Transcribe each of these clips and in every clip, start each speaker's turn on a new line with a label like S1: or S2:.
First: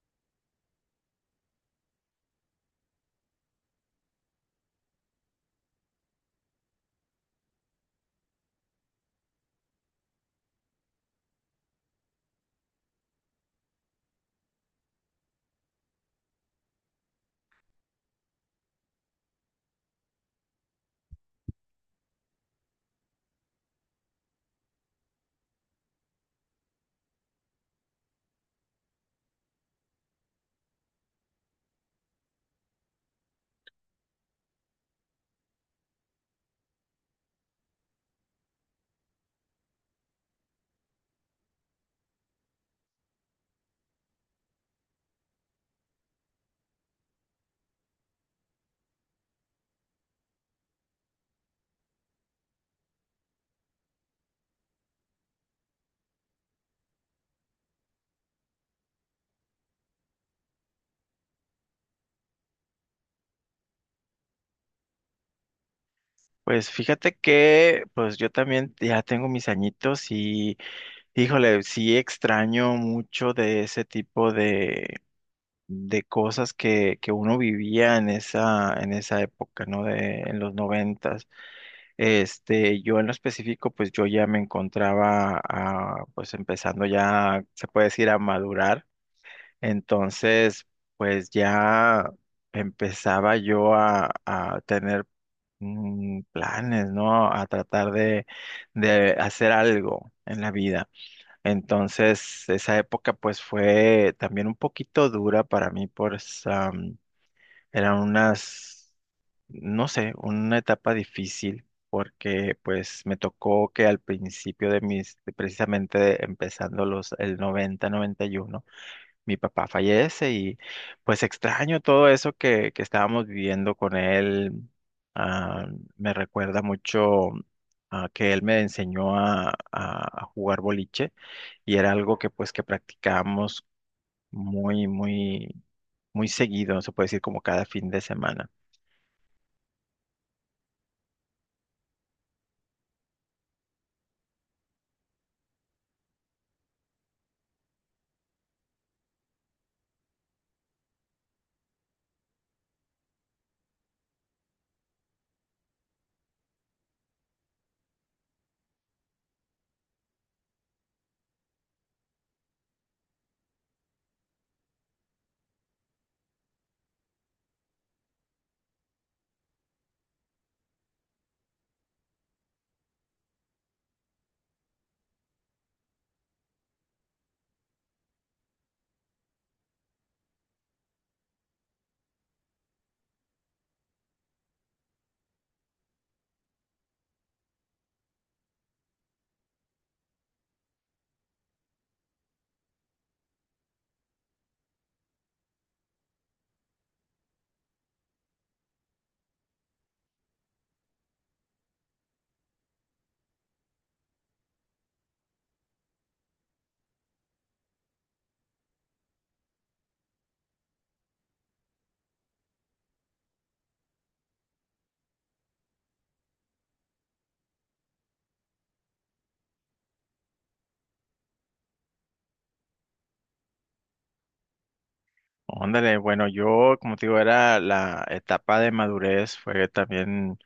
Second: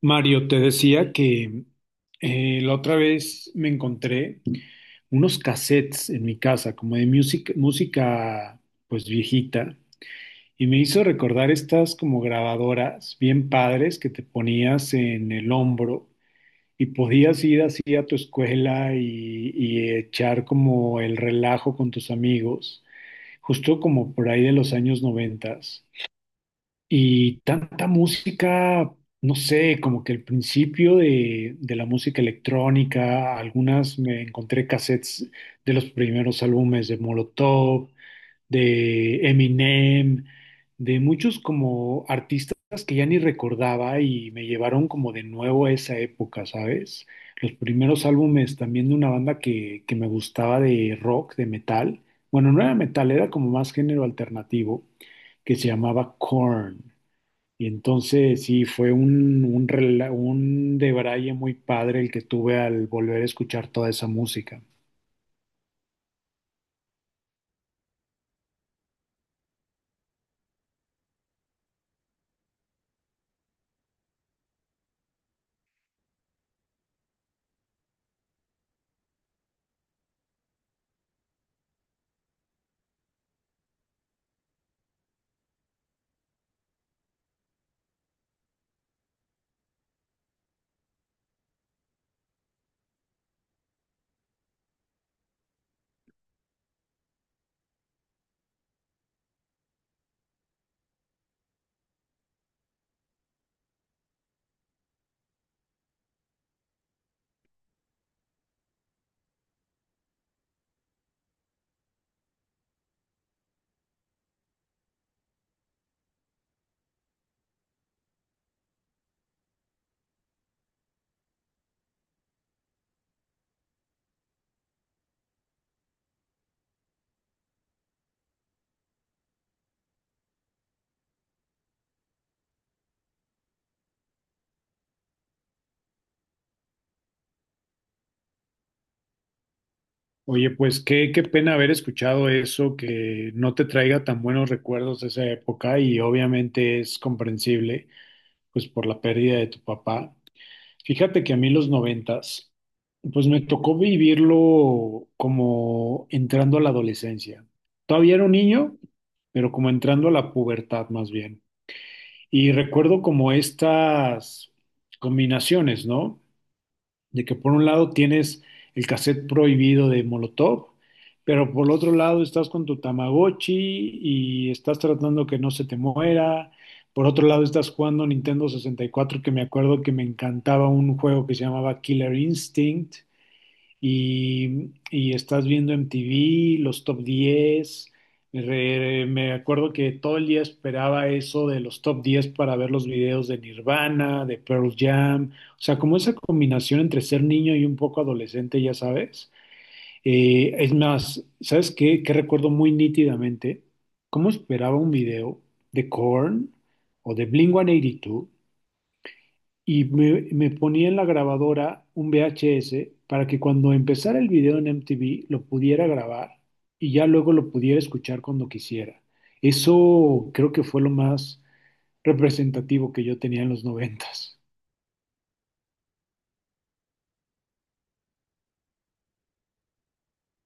S1: Mario, te decía que la otra vez me encontré unos cassettes en mi casa, como de música pues viejita, y me hizo recordar estas como grabadoras bien padres que te ponías en el hombro y podías ir así a tu escuela y echar como el relajo con tus amigos, justo como por ahí de los años noventas. Y tanta música, no sé, como que el principio de la música electrónica, algunas me encontré cassettes de los primeros álbumes de Molotov, de Eminem, de muchos como artistas que ya ni recordaba y me llevaron como de nuevo a esa época, ¿sabes? Los primeros álbumes también de una banda que me gustaba de rock, de metal. Bueno, no era metal, era como más género alternativo, que se llamaba Korn. Y entonces sí, fue un debraye muy padre el que tuve al volver a escuchar toda esa música.
S2: Pues fíjate que pues yo también ya tengo mis añitos y híjole, sí extraño mucho de ese tipo de cosas que uno vivía en esa época, ¿no? De, en los noventas. Este, yo en lo específico, pues yo ya me encontraba pues empezando ya, se puede decir, a madurar. Entonces, pues ya empezaba yo a tener planes, ¿no? A tratar de hacer algo en la vida. Entonces, esa época pues fue también un poquito dura para mí, pues eran unas, no sé, una etapa difícil. Porque pues me tocó que al principio de mis, de precisamente empezando los, el 90, 91 mi papá fallece y pues extraño todo eso que estábamos viviendo con él. Ah, Me recuerda mucho que él me enseñó a, a jugar boliche y era algo que pues que practicábamos muy, muy, muy seguido, se puede decir como cada fin de semana.
S1: Oye, pues qué pena haber escuchado eso, que no te traiga tan buenos recuerdos de esa época y obviamente es comprensible, pues por la pérdida de tu papá. Fíjate que a mí los noventas, pues me tocó vivirlo como entrando a la adolescencia. Todavía era un niño, pero como entrando a la pubertad más bien. Y recuerdo como estas combinaciones, ¿no? De que por un lado tienes el cassette prohibido de Molotov, pero por el otro lado estás con tu Tamagotchi y estás tratando que no se te muera. Por otro lado estás jugando Nintendo sesenta y cuatro, que me acuerdo que me encantaba un juego que se llamaba Killer Instinct y estás viendo MTV, los top diez. Me acuerdo que todo el día esperaba eso de los top 10 para ver los videos de Nirvana, de Pearl Jam. O sea, como esa combinación entre ser niño y un poco adolescente, ya sabes. Es más, ¿sabes qué? Que recuerdo muy nítidamente cómo esperaba un video de Korn o de Blink-182 y me ponía en la grabadora un VHS para que cuando empezara el video en MTV lo pudiera grabar y ya luego lo pudiera escuchar cuando quisiera. Eso creo que fue lo más representativo que yo tenía en los noventas.
S2: Óndale, bueno, yo, como te digo, era la etapa de madurez, fue también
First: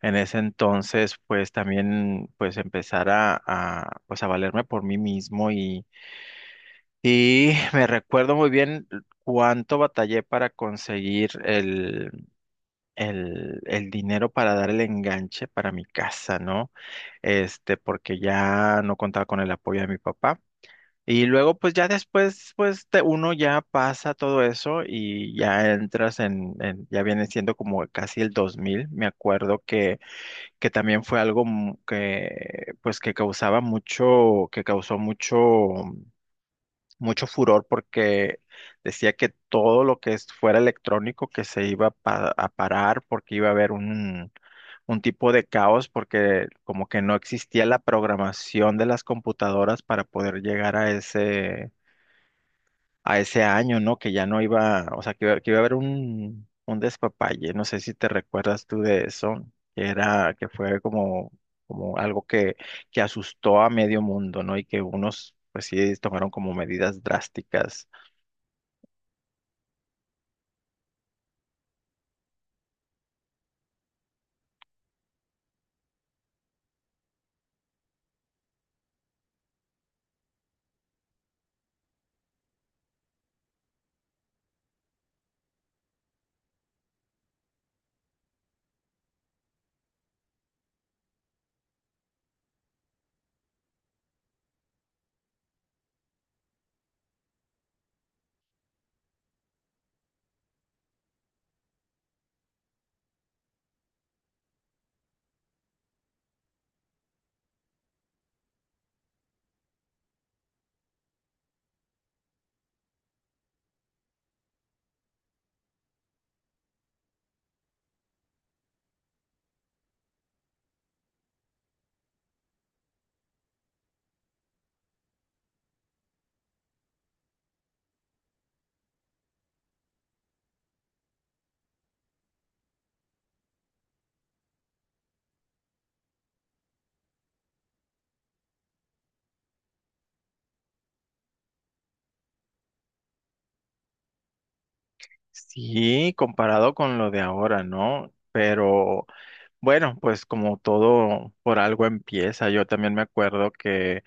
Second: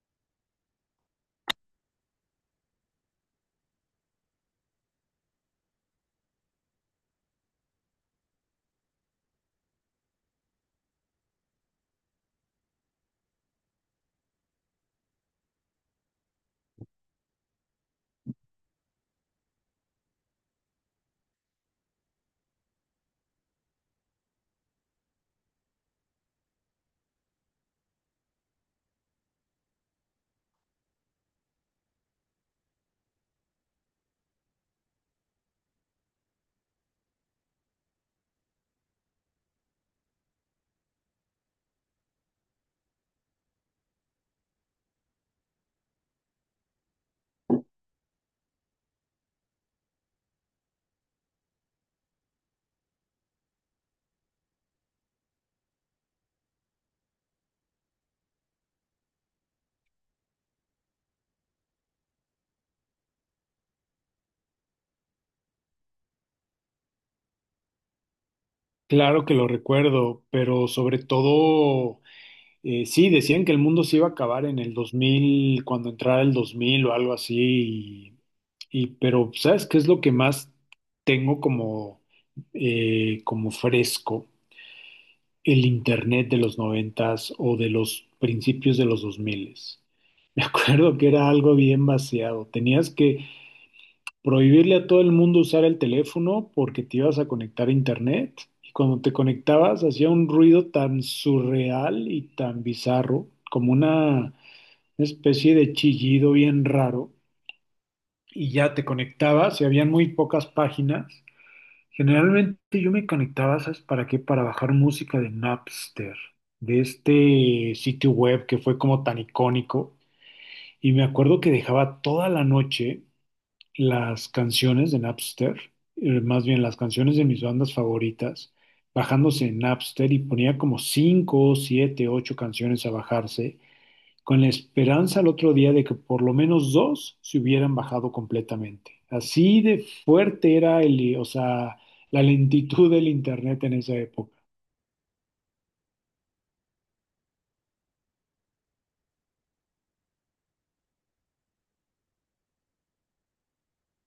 S2: en ese entonces, pues también, pues empezar a, pues a valerme por mí mismo y me recuerdo muy bien cuánto batallé para conseguir el dinero para dar el enganche para mi casa, ¿no? Este, porque ya no contaba con el apoyo de mi papá. Y luego, pues ya después, pues uno ya pasa todo eso y ya entras en, ya viene siendo como casi el 2000. Me acuerdo que también fue algo que, pues que causaba mucho, que causó mucho, mucho furor porque decía que todo lo que fuera electrónico que se iba a parar porque iba a haber un tipo de caos porque como que no existía la programación de las computadoras para poder llegar a ese año, ¿no? Que ya no iba, o sea, que, que iba a haber un despapalle, no sé si te recuerdas tú de eso, que era, que fue como, como algo que asustó a medio mundo, ¿no? Y que unos, pues sí, tomaron como medidas drásticas.
S1: Claro que lo recuerdo, pero sobre todo, sí, decían que el mundo se iba a acabar en el 2000 cuando entrara el 2000 o algo así, pero ¿sabes qué es lo que más tengo como, como fresco? El internet de los noventas o de los principios de los dos miles. Me acuerdo que era algo bien vaciado. Tenías que prohibirle a todo el mundo usar el teléfono porque te ibas a conectar a internet. Y cuando te conectabas hacía un ruido tan surreal y tan bizarro, como una especie de chillido bien raro. Y ya te conectabas y habían muy pocas páginas. Generalmente yo me conectaba, ¿sabes para qué? Para bajar música de Napster, de este sitio web que fue como tan icónico. Y me acuerdo que dejaba toda la noche las canciones de Napster, más bien las canciones de mis bandas favoritas, bajándose en Napster y ponía como 5, 7, 8 canciones a bajarse con la esperanza al otro día de que por lo menos dos se hubieran bajado completamente. Así de fuerte era el, o sea, la lentitud del internet en esa época.
S2: Sí, comparado con lo de ahora, ¿no? Pero bueno, pues como todo por algo empieza, yo también me acuerdo que.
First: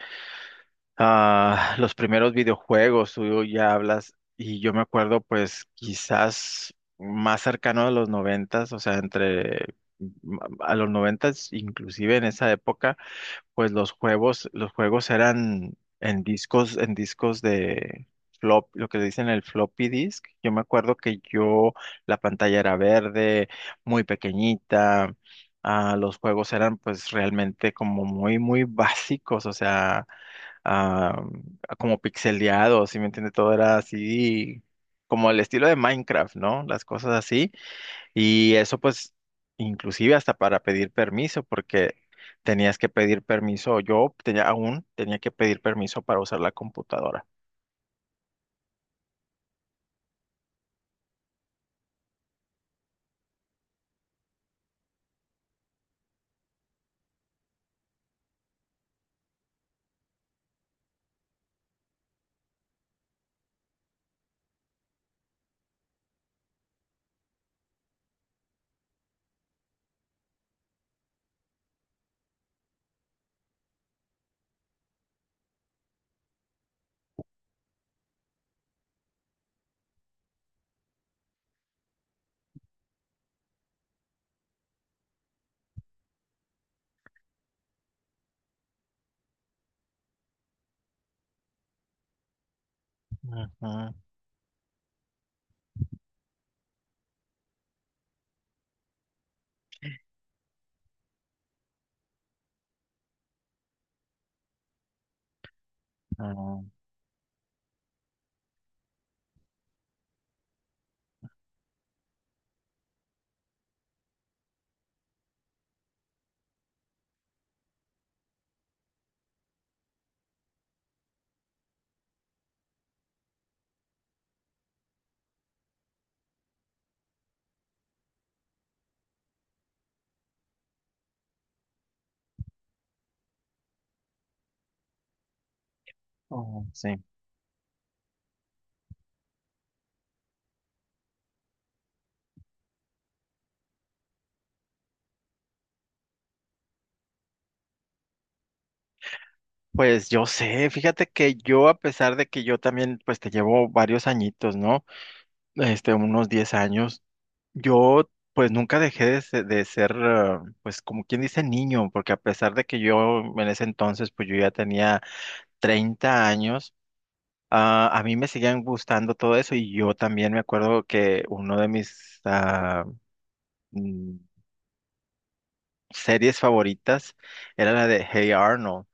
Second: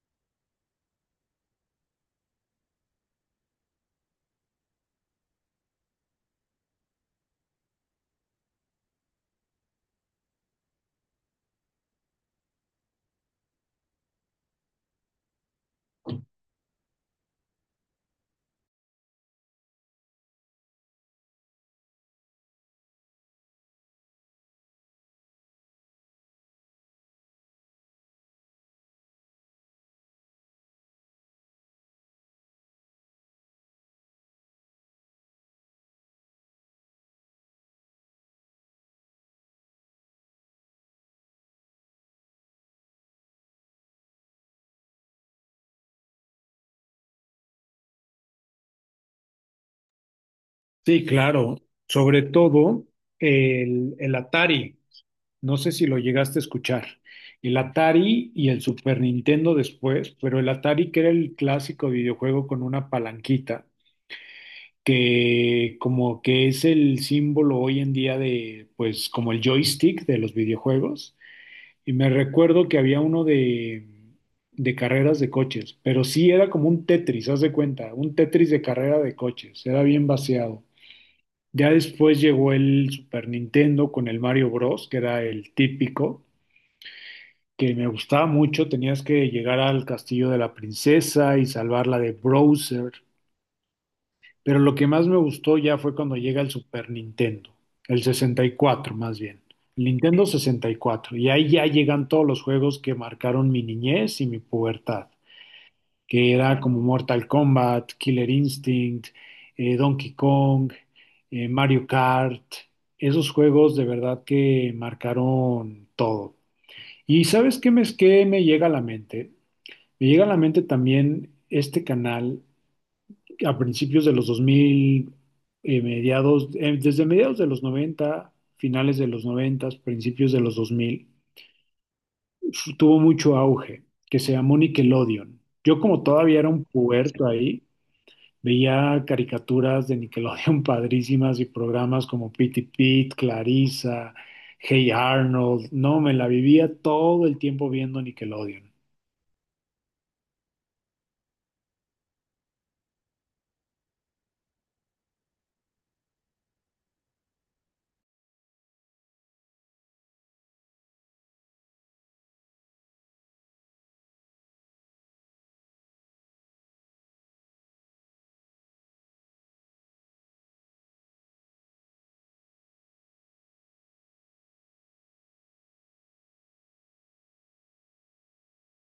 S2: Ah, los primeros videojuegos, tú ya hablas, y yo me acuerdo, pues, quizás más cercano a los noventas, o sea, entre a los noventas, inclusive en esa época, pues los juegos eran en discos de flop, lo que le dicen el floppy disk. Yo me acuerdo que yo, la pantalla era verde, muy pequeñita. Ah, los juegos eran pues realmente como muy, muy básicos, o sea, ah, como pixeleado, ¿si me entiende? Todo era así, como el estilo de Minecraft, ¿no? Las cosas así. Y eso pues, inclusive hasta para pedir permiso, porque tenías que pedir permiso, yo tenía, aún tenía que pedir permiso para usar la computadora.
S1: Sí, claro. Sobre todo el Atari. No sé si lo llegaste a escuchar. El Atari y el Super Nintendo después, pero el Atari que era el clásico videojuego con una palanquita, que como que es el símbolo hoy en día de, pues como el joystick de los videojuegos. Y me recuerdo que había uno de carreras de coches, pero sí era como un Tetris, haz de cuenta, un Tetris de carrera de coches, era bien vaciado. Ya después llegó el Super Nintendo con el Mario Bros, que era el típico, que me gustaba mucho, tenías que llegar al castillo de la princesa y salvarla de Bowser.
S2: Ujú,
S1: Pero lo que más me gustó ya fue cuando llega el Super Nintendo, el 64 más bien, el Nintendo 64. Y cuatro. Y ahí ya llegan todos los juegos que marcaron mi niñez y mi pubertad, que era
S2: ujú,
S1: como Mortal Kombat, Killer Instinct, Donkey Kong, Mario Kart. Esos juegos de verdad que marcaron todo. ¿Y sabes qué me llega a la mente? Me llega a la mente también este canal a principios de los 2000, desde mediados de los 90 finales de los 90 principios de los 2000, tuvo mucho auge, que se llamó Nickelodeon. Yo como todavía era un
S2: ujú, sí.
S1: puberto ahí, veía caricaturas de Nickelodeon padrísimas y programas como Pitty Pit, Clarissa, Hey Arnold. No, me la vivía todo el tiempo viendo Nickelodeon.
S2: Pues yo sé, fíjate que yo, a pesar de que yo también, pues te llevo varios añitos, ¿no? Este, unos 10 años. Yo pues nunca dejé de, de ser, pues como quien dice niño, porque a pesar de que yo en ese entonces pues yo ya tenía 30 años, a mí me seguían gustando todo eso y yo también me acuerdo que uno de mis mm, series favoritas era la de Hey Arnold.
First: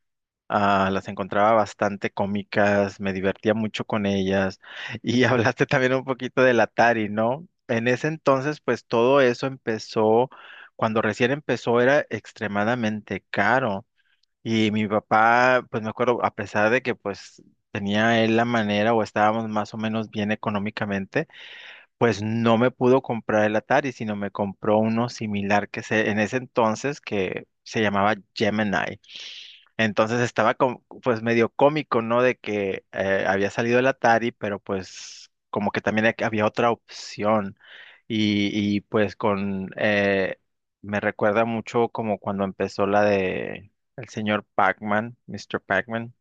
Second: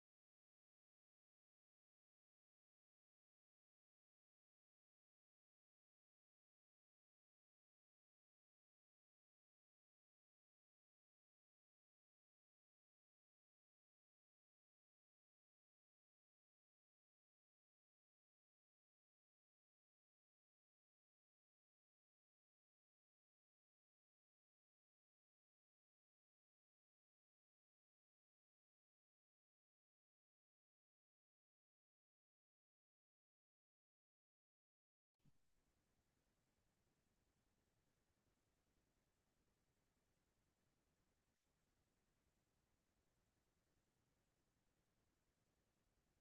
S2: Ah, las encontraba bastante cómicas, me divertía mucho con ellas. Y hablaste también un poquito del Atari, ¿no? En ese entonces, pues todo eso empezó, cuando recién empezó era extremadamente caro. Y mi papá, pues me acuerdo, a pesar de que pues tenía él la manera o estábamos más o menos bien económicamente, pues no me pudo comprar el Atari, sino me compró uno similar que se, en ese entonces que se llamaba Gemini. Entonces estaba pues medio cómico, ¿no? De que había salido el Atari, pero pues como que también había otra opción. Y, pues con, me recuerda mucho como cuando empezó la de el señor Pac-Man, Mr. Pac-Man.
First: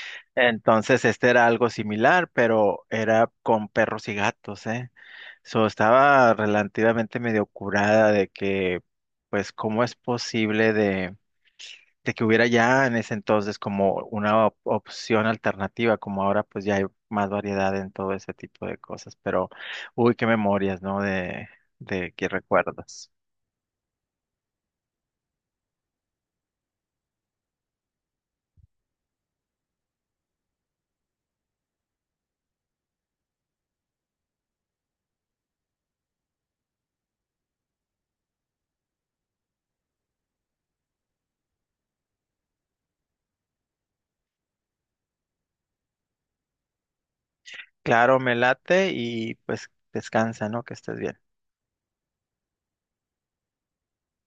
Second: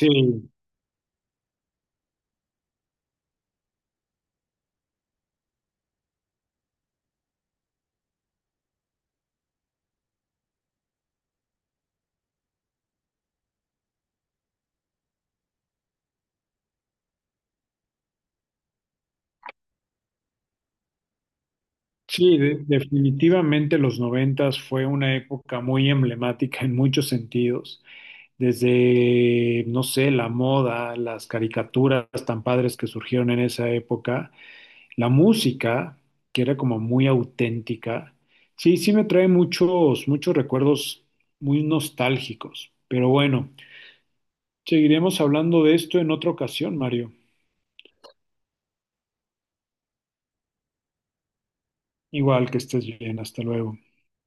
S1: Sí.
S2: Entonces este era algo similar, pero era con perros y gatos, ¿eh? So, estaba relativamente medio curada de que, pues, ¿cómo es posible de que hubiera ya en ese entonces como una opción alternativa, como ahora pues ya hay más variedad en todo ese tipo de cosas, pero uy, qué memorias, ¿no? De qué
S1: Sí,
S2: recuerdos.
S1: definitivamente los noventas fue una época muy emblemática en muchos sentidos, desde, no sé, la moda, las caricaturas tan padres que surgieron en esa época, la música, que era como muy auténtica. Sí, sí me trae muchos recuerdos muy nostálgicos, pero bueno, seguiremos hablando de esto en otra ocasión, Mario.
S2: Claro, me late y pues descansa, ¿no? Que estés bien.
S1: Igual que estés bien, hasta luego.